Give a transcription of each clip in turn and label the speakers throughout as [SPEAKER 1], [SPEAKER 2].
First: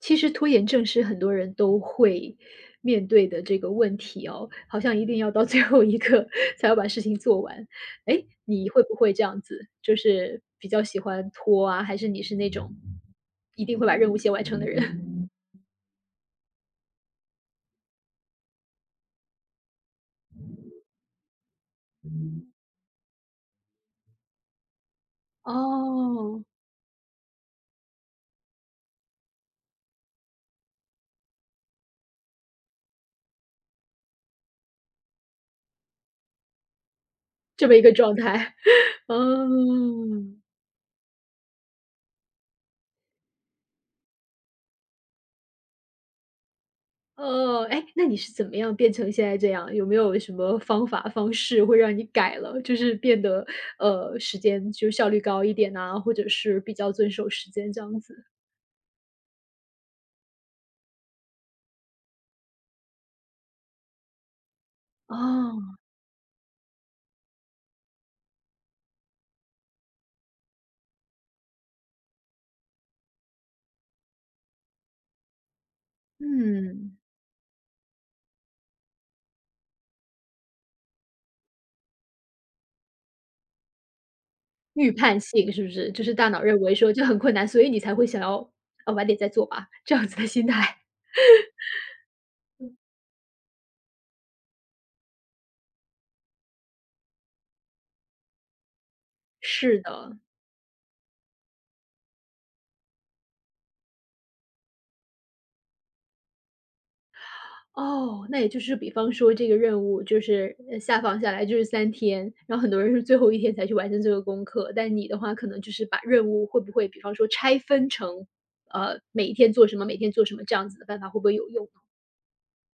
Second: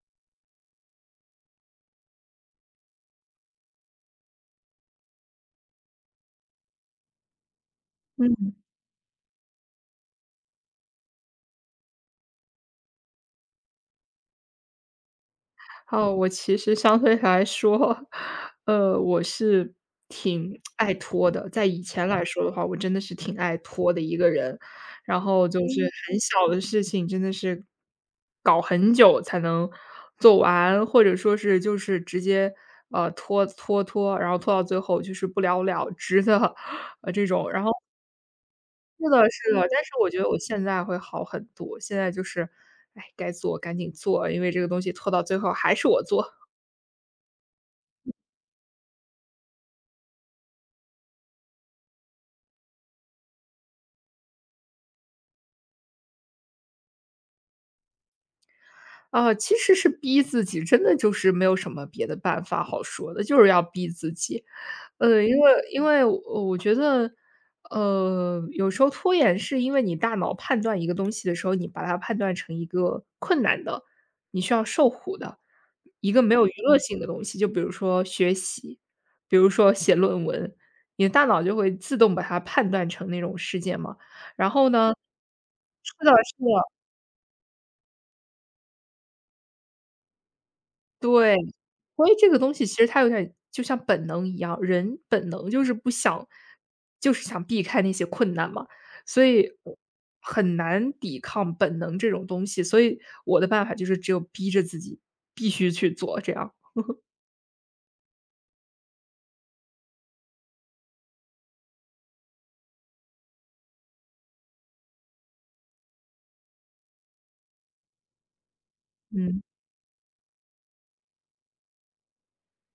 [SPEAKER 1] 其实拖延症是很多人都会面对的这个问题哦，好像一定要到最后一刻 才要把事情做完。哎，
[SPEAKER 2] 嗯，
[SPEAKER 1] 你会不会这样子？就是比较喜欢拖啊，还是你是那种一定会把任务先完成的人？
[SPEAKER 2] 好，我其实相对来说，我是挺爱拖的。在以前来说的话，我真的是挺爱拖的一个人，然 后就是很
[SPEAKER 1] 哦，
[SPEAKER 2] 小的事情真的是搞很久才能做完，或者说是就是直接，拖拖拖，然后拖到最后就是不了了之的，这种，然
[SPEAKER 1] 这
[SPEAKER 2] 后
[SPEAKER 1] 么一个状态。
[SPEAKER 2] 是的
[SPEAKER 1] 哦。
[SPEAKER 2] 是的，但是我觉得我现在会好很多，现在就是，哎，该做赶紧做，因为这个东西拖到最后还是我做。
[SPEAKER 1] 哦，哎，那你是怎么样变成现在这样？有没有什么方法方式会让你改了，就是变得时间就效率高一点啊，或者是比较遵守时间这样子？
[SPEAKER 2] 啊，其实是逼自己，真的就是没有什么别的办法好说的，就是要逼自己。因为
[SPEAKER 1] 哦。
[SPEAKER 2] 因为我觉得，有时候拖延是因为你大脑判断一个东西的时候，你把它判断成一个困难的，你需要受苦的，一个没有娱乐
[SPEAKER 1] 嗯，
[SPEAKER 2] 性的东西，就比如说学习，比如说写论文，你的大脑就会自动把它判断成那种事件嘛。然后
[SPEAKER 1] 预
[SPEAKER 2] 呢，
[SPEAKER 1] 判性是不是？
[SPEAKER 2] 是
[SPEAKER 1] 就
[SPEAKER 2] 的，
[SPEAKER 1] 是大
[SPEAKER 2] 是
[SPEAKER 1] 脑
[SPEAKER 2] 的，
[SPEAKER 1] 认为说这很困难，所以你才会想要啊晚点再做吧，这样子的心态。
[SPEAKER 2] 对。所以这个东西其实它有点就像本能一样，人本能就是不想就是想避开那些困难嘛，所以我
[SPEAKER 1] 是的。
[SPEAKER 2] 很难抵抗本能这种东西，所以我的办法就是只有逼着自己必须去做，这样。
[SPEAKER 1] 哦，那也就是比方说这个任务就是，下放下来就是三天，然后很多人是最后一天才去完成这个功课，但你的话可能就是把任务会不会比方说拆分成，每一
[SPEAKER 2] 嗯。
[SPEAKER 1] 天做什么，每天做什么这样子的办法会不会有用呢？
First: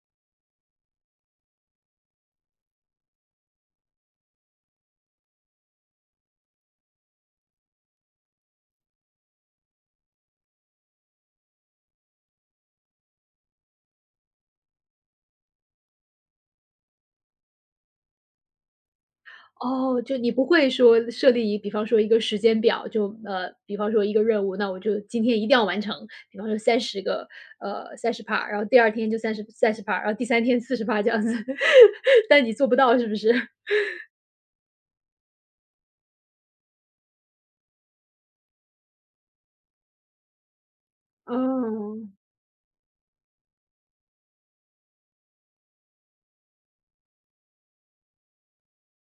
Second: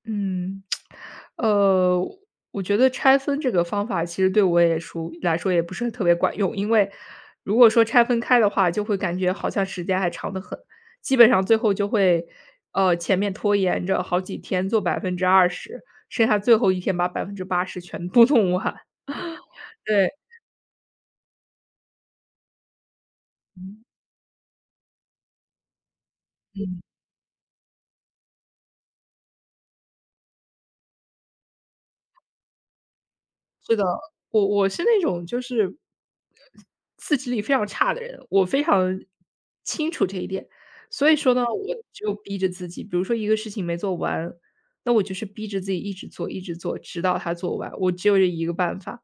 [SPEAKER 2] 嗯，呃，我觉得拆分这个方法其实对我也说来说也不是特别管用，因为如果说拆分开的话，就会感觉好像时间还长得很，基本上最后就会，前面拖延着好几天做20%，剩下最后一天把80%全部弄完。
[SPEAKER 1] 哦，
[SPEAKER 2] 对，
[SPEAKER 1] 就你不会说设立一比方说一个时间表，就，比
[SPEAKER 2] 嗯
[SPEAKER 1] 方说一个任务，那我就今天一定要完成，比方说30个，30%，三十 part，然后第二天就三3030%，然后第三天四40%这样子，但你做不到是不是？
[SPEAKER 2] 是的，我是那种就是，自制力非常差的人，我非常清楚这一点。所以说呢，我只
[SPEAKER 1] 哦。
[SPEAKER 2] 有逼着自己，比如说一个事情没做完，那我就是逼着自己一直做一直做，直到它做完，我只有这一个办法。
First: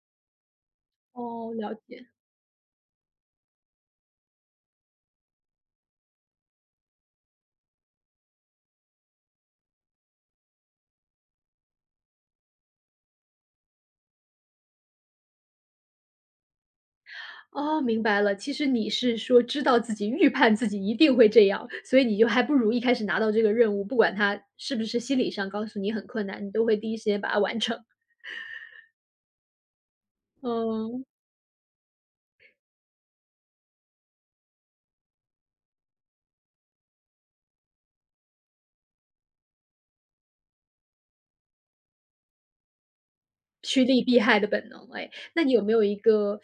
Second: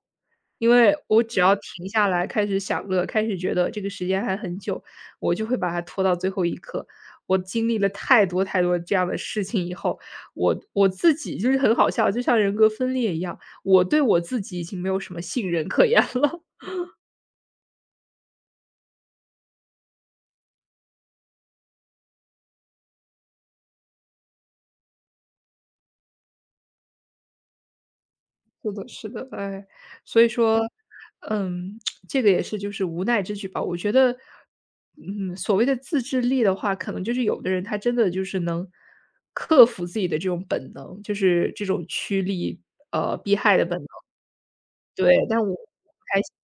[SPEAKER 2] 因为我只
[SPEAKER 1] 哦，
[SPEAKER 2] 要
[SPEAKER 1] 了
[SPEAKER 2] 停下
[SPEAKER 1] 解。
[SPEAKER 2] 来开始享乐，开始觉得这个时间还很久，我就会把它拖到最后一刻。我经历了太多太多这样的事情以后，我自己就是很好笑，就像人格分裂一样，我对我自己已经没有什么信任可言了。
[SPEAKER 1] 哦，明白了。其实你是说知道自己预判自己一定会这样，所以你就还不如一开始拿到这个任务，不管它是不是心理上告诉你很困难，你都会第一时间把它完成。
[SPEAKER 2] 是的，是的，哎，所以说，
[SPEAKER 1] 嗯。
[SPEAKER 2] 嗯，这个也是就是无奈之举吧。我觉得，嗯，所谓的自制力的话，可能就是有的人他真的就是能克服自己的这种本能，就是这种趋利避害的本
[SPEAKER 1] 趋
[SPEAKER 2] 能。
[SPEAKER 1] 利避害的本能哎。
[SPEAKER 2] 对，但
[SPEAKER 1] 那你
[SPEAKER 2] 我，
[SPEAKER 1] 有没有一个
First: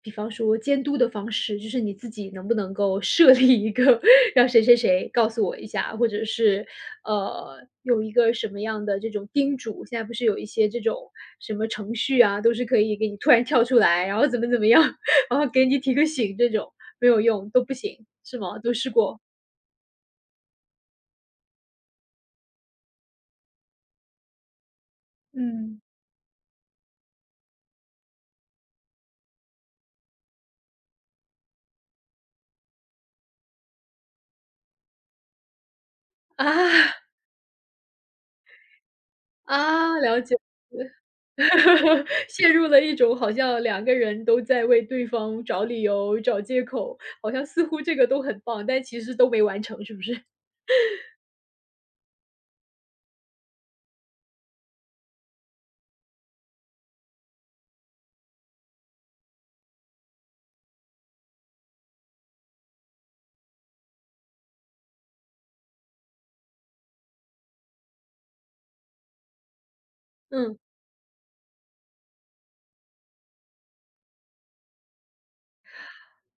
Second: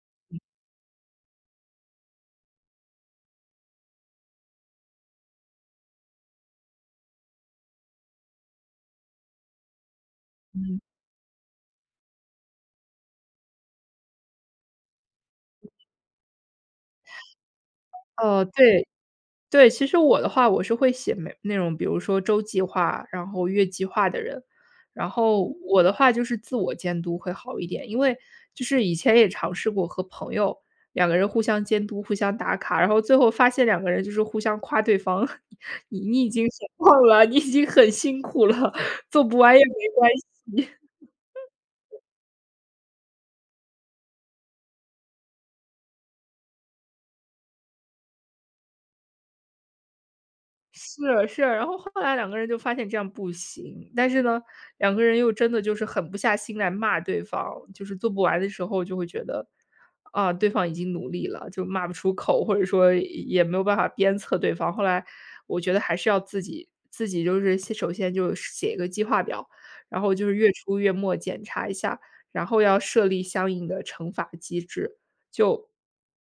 [SPEAKER 1] 比方说监督的方式，就是你自己能不能够设立一个 让谁谁谁告诉我一下，或者是，有一个什么样的这种叮嘱，现在不是有一些
[SPEAKER 2] 嗯，
[SPEAKER 1] 这种什么程序啊，都是可以给你突然跳出来，然后怎么怎么样，然后给你提个醒这种，没有用，都不行，是
[SPEAKER 2] 哦，
[SPEAKER 1] 吗？都
[SPEAKER 2] 对，
[SPEAKER 1] 试过？
[SPEAKER 2] 对，其实我的话，我是会写每那种比如说周计划，然后月计划的人。然后
[SPEAKER 1] 嗯。
[SPEAKER 2] 我的话就是自我监督会好一点，因为就是以前也尝试过和朋友两个人互相监督、互相打卡，然后最后发现两个人就是互相夸对方，你已经很棒
[SPEAKER 1] 啊。
[SPEAKER 2] 了，你已经很辛苦了，做不完也没
[SPEAKER 1] 啊，
[SPEAKER 2] 关
[SPEAKER 1] 了解。
[SPEAKER 2] 系。
[SPEAKER 1] 陷入了一种好像两个人都在为对方找理由、找借口，好像似乎这个都很棒，但其实都没完成，是不是？
[SPEAKER 2] 是是，然后后来两个人就发现这样不行，但是呢，两个人又真的就是狠不下心来骂对方，就是做不完的时候就会觉得，啊，对方已经努力了，就骂不出口，或者说也没有办法鞭策对方。后来我觉得还是要自己就是首先就写一个计划表，然后就 是月
[SPEAKER 1] 嗯。
[SPEAKER 2] 初月末检查一下，然后要设立相应的惩罚机制，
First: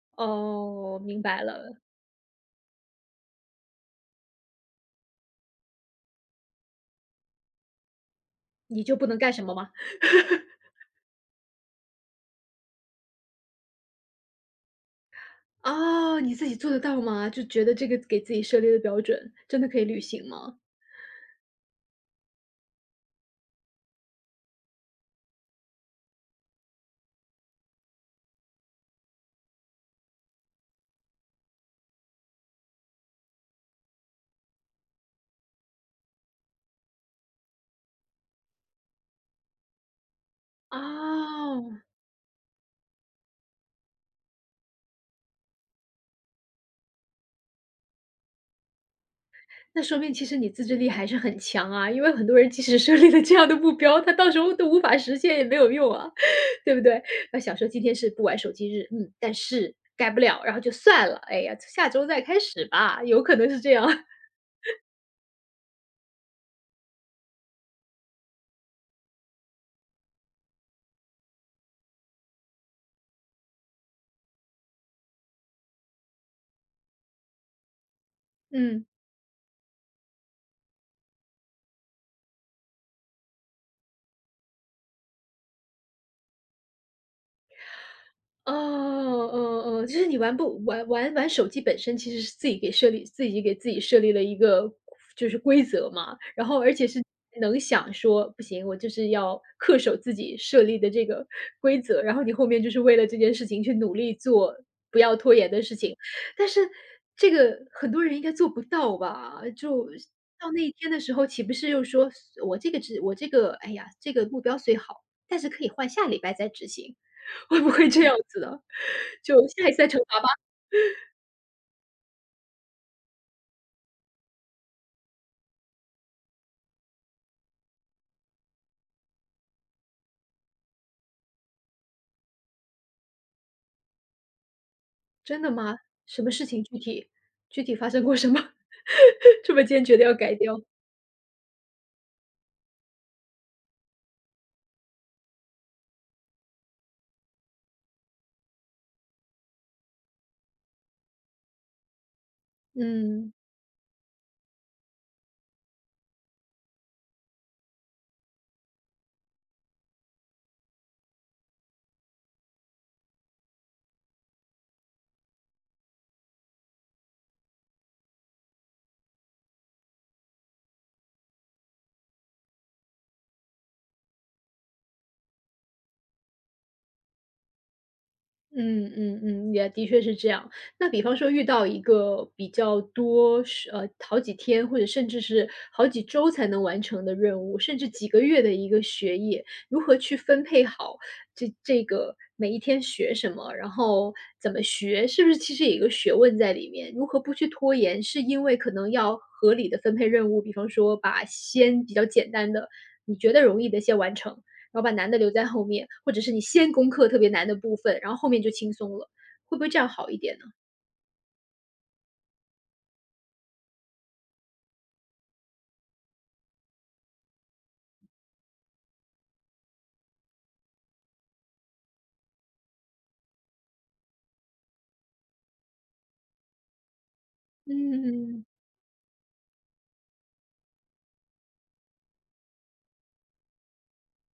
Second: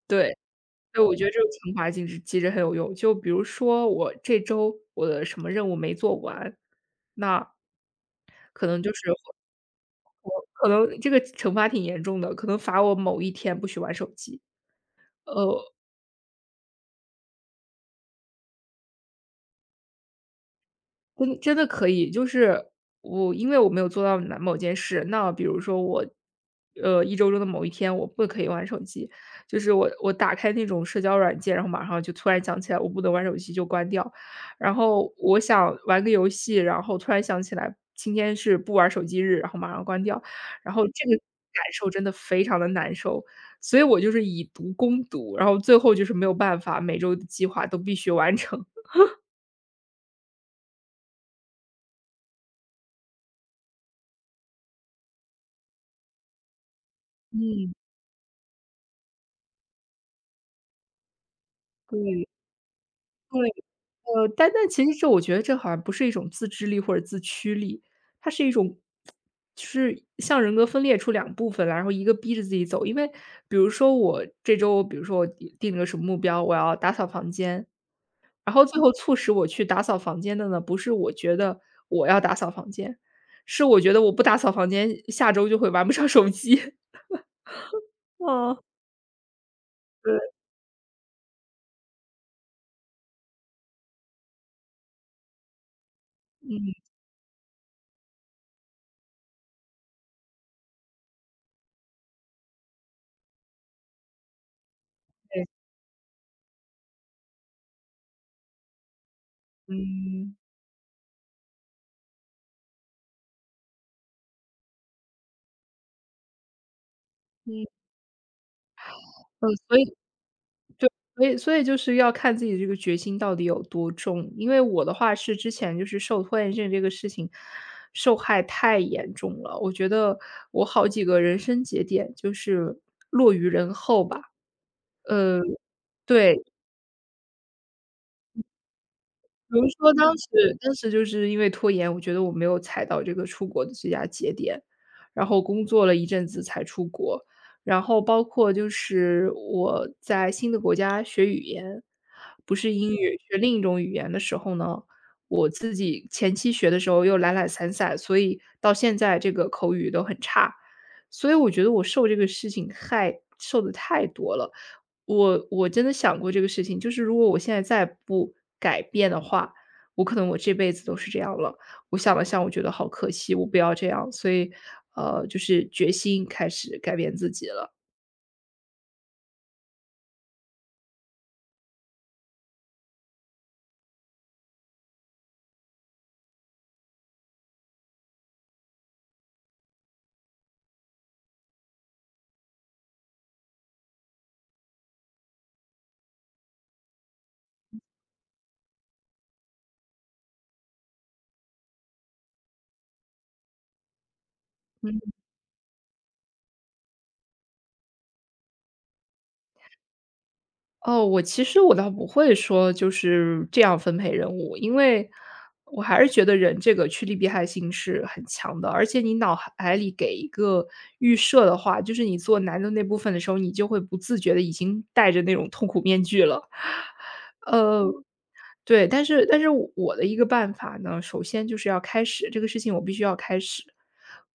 [SPEAKER 2] 对。
[SPEAKER 1] 哦，
[SPEAKER 2] 对，我
[SPEAKER 1] 明
[SPEAKER 2] 觉得这
[SPEAKER 1] 白
[SPEAKER 2] 个惩
[SPEAKER 1] 了。
[SPEAKER 2] 罚机制其实很有用。就比如说我这周我的什么任务没做完，那可能
[SPEAKER 1] 你
[SPEAKER 2] 就
[SPEAKER 1] 就不
[SPEAKER 2] 是，
[SPEAKER 1] 能干什么吗？
[SPEAKER 2] 我可能这个惩罚挺严重的，可能罚我某一天不许玩手机。呃
[SPEAKER 1] 哦，你自己做得到吗？就觉得这个给自己设立的标准，真的可以履行吗？
[SPEAKER 2] 真的可以，就是因为我没有做到哪某件事，那比如说我，一周中的某一天我不可以玩手机，就是我打开那种社交软件，然后马上就突然想起来我不能玩手机就关掉，然后我想玩个游戏，然后突然想起来今天是不玩手机日，然后马上关掉，然后这个感
[SPEAKER 1] 哦。
[SPEAKER 2] 受真的非常的难受，所以我就是以毒攻毒，然后最后就是没有办法，每周的计划都必须完成。
[SPEAKER 1] 那说明其实你自制力还是很强啊，因为很多人即使设立了这样的目标，他到时候都无法实现也没有用啊，对不对？那想说
[SPEAKER 2] 嗯，
[SPEAKER 1] 今天是不玩手机日，嗯，但是改不了，然后就算了，哎呀，下周再
[SPEAKER 2] 对，
[SPEAKER 1] 开始吧，有可能
[SPEAKER 2] 对。
[SPEAKER 1] 是这样。
[SPEAKER 2] 但其实我觉得这好像不是一种自制力或者自驱力，它是一种就是像人格分裂出两部分来，然后一个逼着自己走。因为比如说我这周，比如说我定了个什么目标，我要打扫房间，然后最
[SPEAKER 1] 嗯。
[SPEAKER 2] 后促使我去打扫房间的呢，不是我觉得我要打扫房间，是我觉得我不打扫房间，下周就会玩不上手机。
[SPEAKER 1] 哦，
[SPEAKER 2] 哦。
[SPEAKER 1] 哦哦，就是
[SPEAKER 2] 对，
[SPEAKER 1] 你玩不玩玩玩手机本身其实是自己给自己设立了一个就是规则嘛，然后
[SPEAKER 2] 嗯，
[SPEAKER 1] 而且是能想说不行，我就是要恪守自己设立的这个规则，然后你后面就是为了这件事情去努力做不要拖
[SPEAKER 2] 对，
[SPEAKER 1] 延的事情。但是这个很多人应该做不到吧？就
[SPEAKER 2] 嗯，
[SPEAKER 1] 到那一天的时候，岂不是又说我这个哎呀，这个目标虽好，但是可以换下礼拜再执行。会
[SPEAKER 2] 嗯，
[SPEAKER 1] 不会这样子的？就
[SPEAKER 2] 嗯
[SPEAKER 1] 下一
[SPEAKER 2] 所
[SPEAKER 1] 次再惩
[SPEAKER 2] 以
[SPEAKER 1] 罚吧。
[SPEAKER 2] 所以就是要看自己这个决心到底有多重。因为我的话是之前就是受拖延症这个事情受害太严重了，我觉得我好几个人生节点就是落于人后吧。呃，
[SPEAKER 1] 真的吗？什么
[SPEAKER 2] 对。
[SPEAKER 1] 事情具体具体发生过什么？这
[SPEAKER 2] 比
[SPEAKER 1] 么
[SPEAKER 2] 如
[SPEAKER 1] 坚
[SPEAKER 2] 说
[SPEAKER 1] 决的要
[SPEAKER 2] 当
[SPEAKER 1] 改
[SPEAKER 2] 时
[SPEAKER 1] 掉。
[SPEAKER 2] 当时就是因为拖延，我觉得我没有踩到这个出国的最佳节点，然后工作了一阵子才出国。然后包括就是我在新的国家学语言，不是英语，
[SPEAKER 1] 嗯。
[SPEAKER 2] 学另一种语言的时候呢，我自己前期学的时候又懒懒散散，所以到现在这个口语都很差。所以我觉得我受这个事情害受的太多了。我真的想过这个事情，就是如果我现在再不改变的话，我可能我这辈子都是这样了。我想了想，我觉得好可惜，我不要这样，所以，就是决心开始改变自己了。
[SPEAKER 1] 嗯嗯嗯，也的确是这样。那比方说遇到一个比较多是好几天或者甚至是好几周才能完成的任务，甚至几个月的一个学业，如何去分配好这个每一天学什么，然后怎么学，是不是其实有一个学问在里面？如何不去拖延，是因为可能要合理的分配任务，比方说把先比较简单的，你觉得容易的先完成。然后把难的留在后面，或者是你先攻克特别难的部分，然后后面就轻松了，会不会这样好一点呢？
[SPEAKER 2] 哦，我其实倒不会说就是这样分配任务，因为我还是觉得人这个趋利避害性是很强的，而且你脑海里给一个预设的话，就是你做难的那部分的时候，你就会不自觉的已经戴着那种痛苦面具了。呃
[SPEAKER 1] 嗯。
[SPEAKER 2] 对，但是我的一个办法呢，首先就是要开始，这个事情我必须要开始。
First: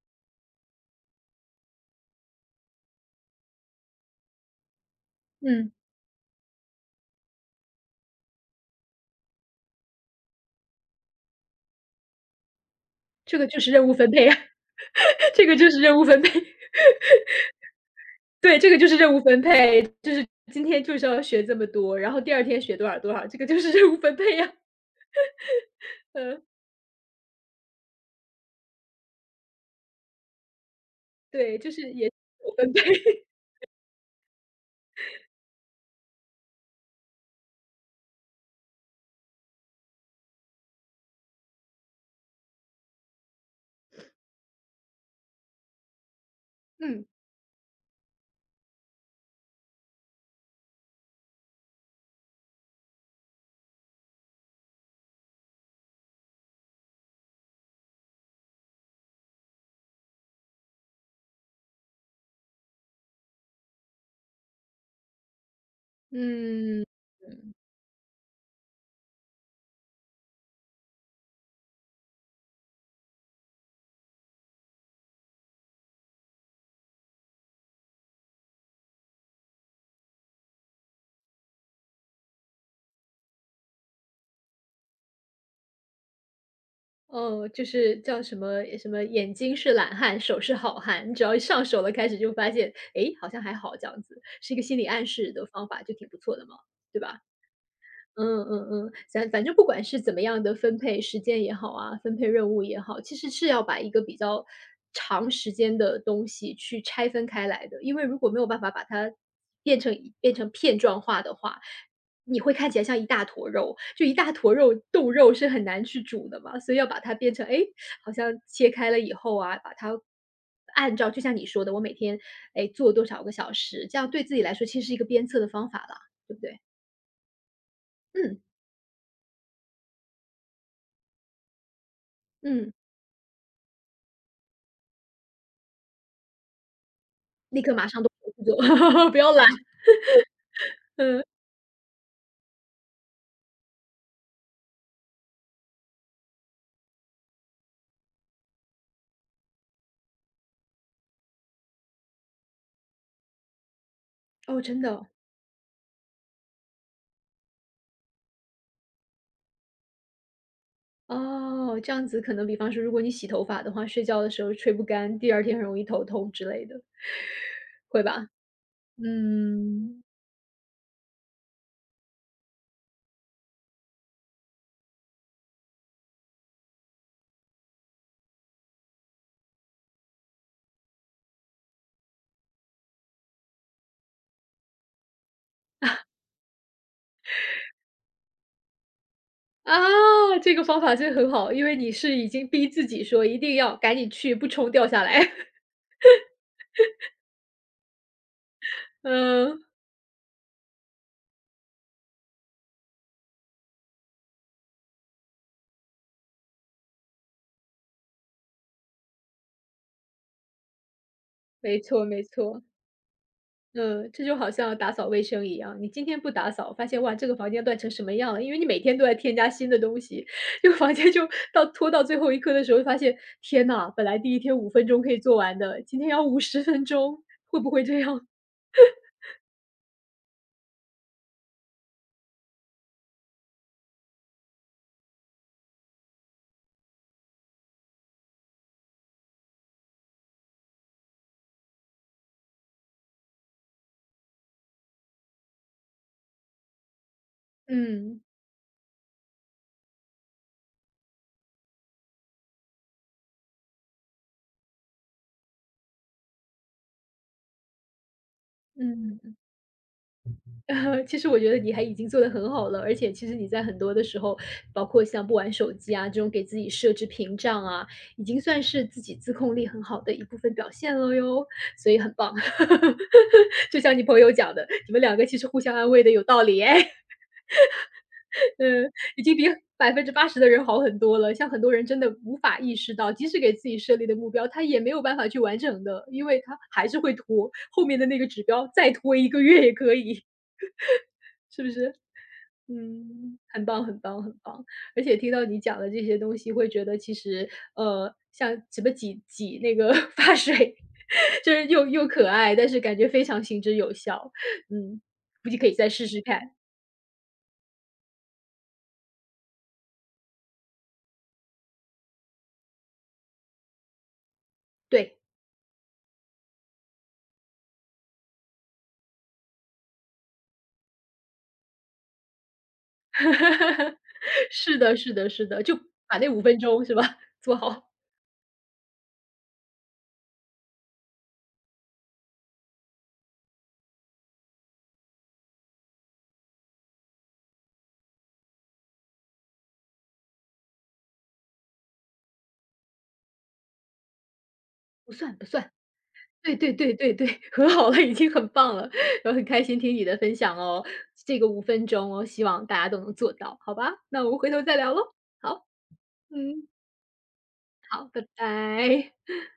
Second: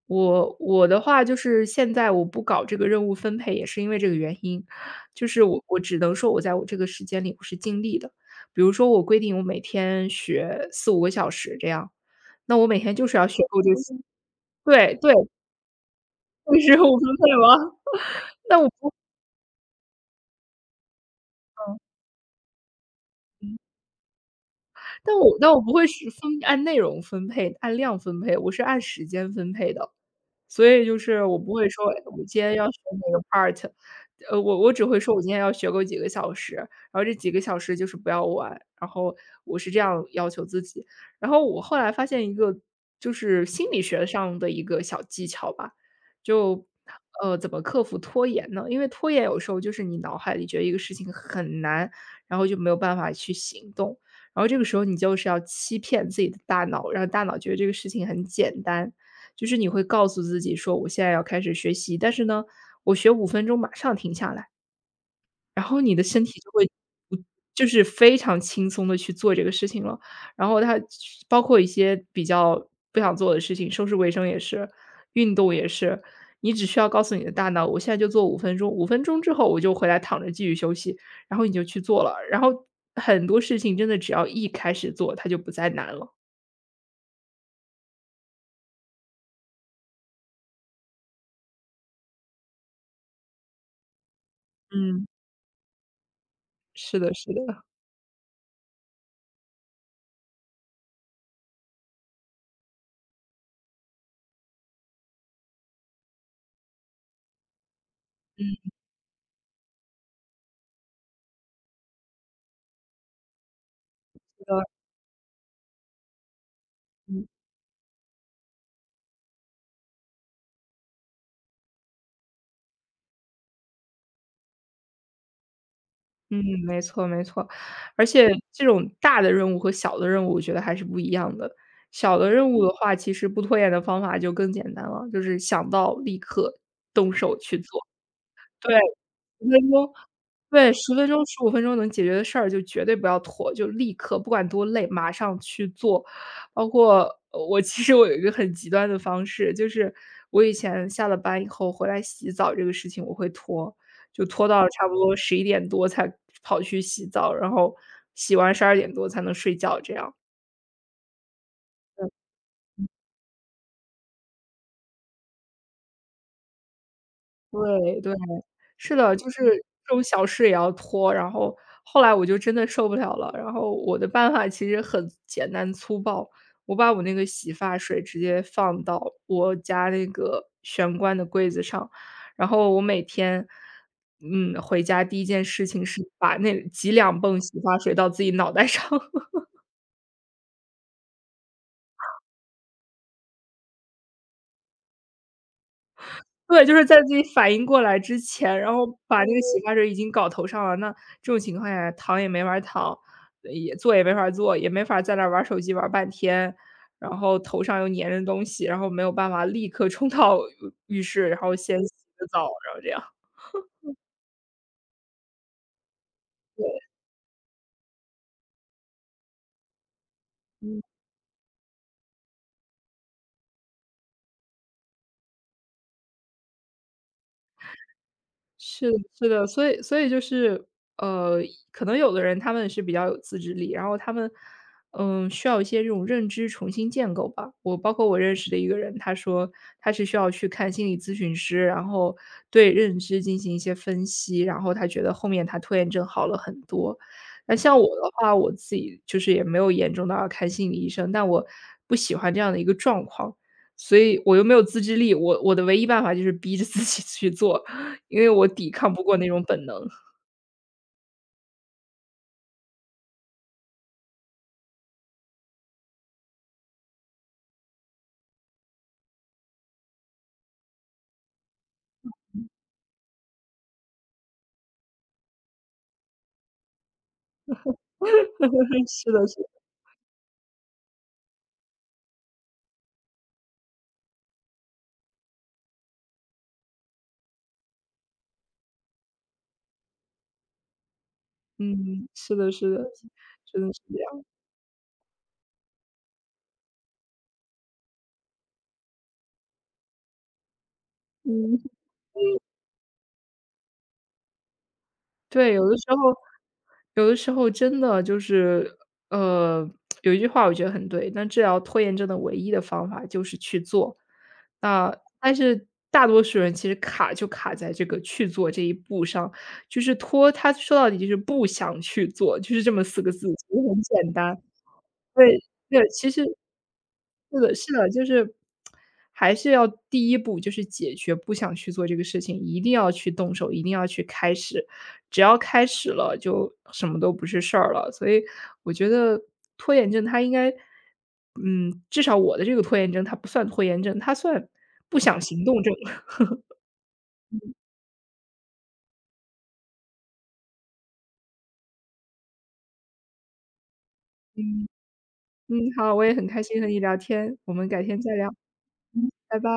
[SPEAKER 2] 我的话就是现在我不搞这个任务分配，也是因为这个原因，就是我
[SPEAKER 1] 嗯，
[SPEAKER 2] 我只能说我在我这个时间里我是尽力的。比如说我规定我每天学四五个小时这样，那我每天就是要
[SPEAKER 1] 这
[SPEAKER 2] 学
[SPEAKER 1] 个就
[SPEAKER 2] 够
[SPEAKER 1] 是
[SPEAKER 2] 这
[SPEAKER 1] 任务
[SPEAKER 2] 些。
[SPEAKER 1] 分配啊。
[SPEAKER 2] 对对，
[SPEAKER 1] 这个就是任务分配。
[SPEAKER 2] 就 是 我分配吗？那
[SPEAKER 1] 对，
[SPEAKER 2] 我
[SPEAKER 1] 这个就
[SPEAKER 2] 不
[SPEAKER 1] 是任务分配，就是今天就是要学这么多，然后第二天学多少多少，这个
[SPEAKER 2] 嗯，
[SPEAKER 1] 就是任务分配呀。
[SPEAKER 2] 但我不 会是分
[SPEAKER 1] 嗯。
[SPEAKER 2] 按内容分配、按量分配，我是按时间分配的。所以就是我不
[SPEAKER 1] 对，
[SPEAKER 2] 会
[SPEAKER 1] 就
[SPEAKER 2] 说，
[SPEAKER 1] 是
[SPEAKER 2] 哎
[SPEAKER 1] 也是
[SPEAKER 2] 我今
[SPEAKER 1] 有
[SPEAKER 2] 天要
[SPEAKER 1] 分
[SPEAKER 2] 学
[SPEAKER 1] 配。
[SPEAKER 2] 哪个 part，我只会说我今天要学够几个小时，然后这几个小时就是不要玩，然后我是这样要求自己。然后我后来发现一个就是心理学上的一个小技巧吧，就
[SPEAKER 1] 嗯
[SPEAKER 2] 怎么克服拖延呢？因为拖延有时候就是你脑海里觉得一个事情很难，然后就没有办法去行动，然后这个时候你就是要欺骗自己的大脑，让大脑觉得这个事情很简单，就是你会告诉自己说我现在要开始学习，但是呢，我学5分钟马上停下来，然后你的身体就会
[SPEAKER 1] 嗯。
[SPEAKER 2] 不就是非常轻松的去做这个事情了。然后它包括一些比较不想做的事情，收拾卫生也是，运动也是。你只需要告诉你的大脑，我现在就做五分钟，五分钟之后我就回来躺着继续休息，然后你就去做了。然后很多事情真的只要一开始做，它就不再难了。
[SPEAKER 1] 哦，就是叫什么什么眼睛是懒汉，手是好汉，你只要一上手了，开始就发现，哎，好像还好这样子，是一个心理
[SPEAKER 2] 嗯，
[SPEAKER 1] 暗示的方法，就挺不错的嘛，
[SPEAKER 2] 是
[SPEAKER 1] 对
[SPEAKER 2] 的
[SPEAKER 1] 吧？
[SPEAKER 2] 是的。
[SPEAKER 1] 嗯嗯嗯，咱反正不管是怎么样的分配时间也好啊，分配任务也好，其实是要把一个比较长时间的东西去拆分开来的。因为如果没有办法把它变成片状化的话，你会看起来像一大坨肉，就一大
[SPEAKER 2] 是
[SPEAKER 1] 坨
[SPEAKER 2] 的。
[SPEAKER 1] 肉，冻肉是很难去煮的嘛，所以要把它变成，哎，好像切开了以后啊，把它按照就像你说的，我每天，哎做多少个小时，这样对自己来说其实是一个鞭策的方法啦，对不
[SPEAKER 2] 嗯，
[SPEAKER 1] 对？
[SPEAKER 2] 没错没错。而且
[SPEAKER 1] 嗯。
[SPEAKER 2] 这种大的任务和小的任务，我觉得还是不一样的。小的任务的
[SPEAKER 1] 嗯。
[SPEAKER 2] 话，其实不拖延的方法就更简单了，就是想到立刻动手去
[SPEAKER 1] 立刻
[SPEAKER 2] 做。
[SPEAKER 1] 马上动手去做。
[SPEAKER 2] 对。
[SPEAKER 1] 不要懒。
[SPEAKER 2] 十分钟。对，十分钟、15分钟能解决的事儿，就绝对不要拖，就立刻不管多累，马上去做。包括其实我有一个很极端的方式，就是我以前下了班以后回来洗澡这个事情我会拖，就拖
[SPEAKER 1] 哦，
[SPEAKER 2] 到
[SPEAKER 1] 真
[SPEAKER 2] 差
[SPEAKER 1] 的
[SPEAKER 2] 不
[SPEAKER 1] 哦。
[SPEAKER 2] 多11点多才跑去洗澡，然后洗完12点多才能睡觉这样。
[SPEAKER 1] 哦这样子可能比方说如果你洗头发的话，睡觉的时候吹不干，第二天很容易头痛之类的，
[SPEAKER 2] 嗯对
[SPEAKER 1] 会
[SPEAKER 2] 对。
[SPEAKER 1] 吧？
[SPEAKER 2] 是的，就是这
[SPEAKER 1] 嗯。
[SPEAKER 2] 种小事也要拖，然后后来我就真的受不了了，然后我的办法其实很简单粗暴，我把我那个洗发水直接放到我家那个玄关的柜子上，然后我每天，嗯，回家第一件事情是把那几两泵洗发水到自己脑袋上。
[SPEAKER 1] 啊，这个方法真很好，因为你是已经逼自己说一定要赶紧去，不冲掉下来。
[SPEAKER 2] 对，就是在自己反应过来之前，然后把那个洗
[SPEAKER 1] 嗯，
[SPEAKER 2] 发水已经搞头上了。那这种情况下躺也没法儿躺，也坐也没法儿坐，也没法儿在那儿玩儿手机玩儿半天，然后头上又粘着东西，然后没有办法立刻冲到浴室，然后先
[SPEAKER 1] 没
[SPEAKER 2] 洗
[SPEAKER 1] 错没
[SPEAKER 2] 个澡，
[SPEAKER 1] 错。
[SPEAKER 2] 然后这样。
[SPEAKER 1] 这就好像打扫卫生一样，你今天不打扫，发现哇，这个房间乱成什么样了？因为你每天都在添加新的东西，这个房间就到拖到最后一刻的时候，发现天呐，本来第一天五分钟可以做完的，今天要50分钟，会不会这样？
[SPEAKER 2] 是的是的，所以就是，呃，可能有的人他们是比较有自制力，然后他们，嗯，需要一些这种认知重新建构吧。我包括我认识的一个人，他说他是需要去看心理咨询师，然后对认知进行一些分析，然后他觉得后面他拖延症好了很多。那像我的
[SPEAKER 1] 嗯。
[SPEAKER 2] 话，我自己就是也没有严重到要看心理医生，但我不喜欢这样的一个状况，所以我又没有自制力，我的唯一办法就是逼着自己去做。因为我抵抗不过那
[SPEAKER 1] 嗯。
[SPEAKER 2] 种本能。
[SPEAKER 1] 其实我觉得你还已经做得很好了，而且其实你在很多的时候，包括像不玩手机啊，这种给自己设置屏障啊，已经算是自己自控力很好的一部分表现了哟，所以很棒。就像你朋友讲的，你们两个其实互相安慰的有道理哎。嗯，
[SPEAKER 2] 是
[SPEAKER 1] 已
[SPEAKER 2] 的，是
[SPEAKER 1] 经比
[SPEAKER 2] 的，
[SPEAKER 1] 80%的人好很多了。像很多人真的无法意识到，即使给自己设立的目标，他也没有办法去完成的，因为他还是会拖，后面的那个指标再拖一个月也可以。是不是？
[SPEAKER 2] 嗯，是的，是的，
[SPEAKER 1] 嗯，
[SPEAKER 2] 真
[SPEAKER 1] 很
[SPEAKER 2] 的是
[SPEAKER 1] 棒
[SPEAKER 2] 这
[SPEAKER 1] 很棒
[SPEAKER 2] 样。
[SPEAKER 1] 很棒。而且听到你讲的这些东西，会觉得其实，像什么挤挤那个 发水，就
[SPEAKER 2] 嗯，
[SPEAKER 1] 是又可爱，但是感觉非常行之有效。嗯。估
[SPEAKER 2] 对，
[SPEAKER 1] 计可
[SPEAKER 2] 有
[SPEAKER 1] 以
[SPEAKER 2] 的时
[SPEAKER 1] 再
[SPEAKER 2] 候
[SPEAKER 1] 试试看。
[SPEAKER 2] 真的就是，呃，有一句话我觉得很对，那治疗拖延症的唯一的方法就是去做。那
[SPEAKER 1] 对，
[SPEAKER 2] 但是大多数人其实卡就卡在这个去做这一步上，就是拖，他说到底就是不想去做，就是这么四个字，其实很 简单。
[SPEAKER 1] 是的，是的，
[SPEAKER 2] 对，
[SPEAKER 1] 是的，就
[SPEAKER 2] 对，其
[SPEAKER 1] 把
[SPEAKER 2] 实
[SPEAKER 1] 那五分钟是吧？
[SPEAKER 2] 是 的
[SPEAKER 1] 做
[SPEAKER 2] 是的，
[SPEAKER 1] 好。
[SPEAKER 2] 就是还是要第一步就是解决不想去做这个事情，一定要去动手，一定要去开始。只要开始了，就什么都不是事儿了。所以我觉得拖延症它应该，嗯，至少我的这个拖延症，它不算拖延症，它算不
[SPEAKER 1] 不
[SPEAKER 2] 想
[SPEAKER 1] 算
[SPEAKER 2] 行
[SPEAKER 1] 不
[SPEAKER 2] 动
[SPEAKER 1] 算。
[SPEAKER 2] 症。
[SPEAKER 1] 对对对对对，和好了已经很棒了，然后很开心听你的分享哦，这个五分钟哦，希望大家都能做到，好吧？那我们回头
[SPEAKER 2] 嗯，
[SPEAKER 1] 再聊喽。好。
[SPEAKER 2] 嗯，好，我也很开心和
[SPEAKER 1] 嗯。
[SPEAKER 2] 你聊天，我们改天
[SPEAKER 1] 好，
[SPEAKER 2] 再
[SPEAKER 1] 拜
[SPEAKER 2] 聊。嗯，
[SPEAKER 1] 拜。
[SPEAKER 2] 拜拜。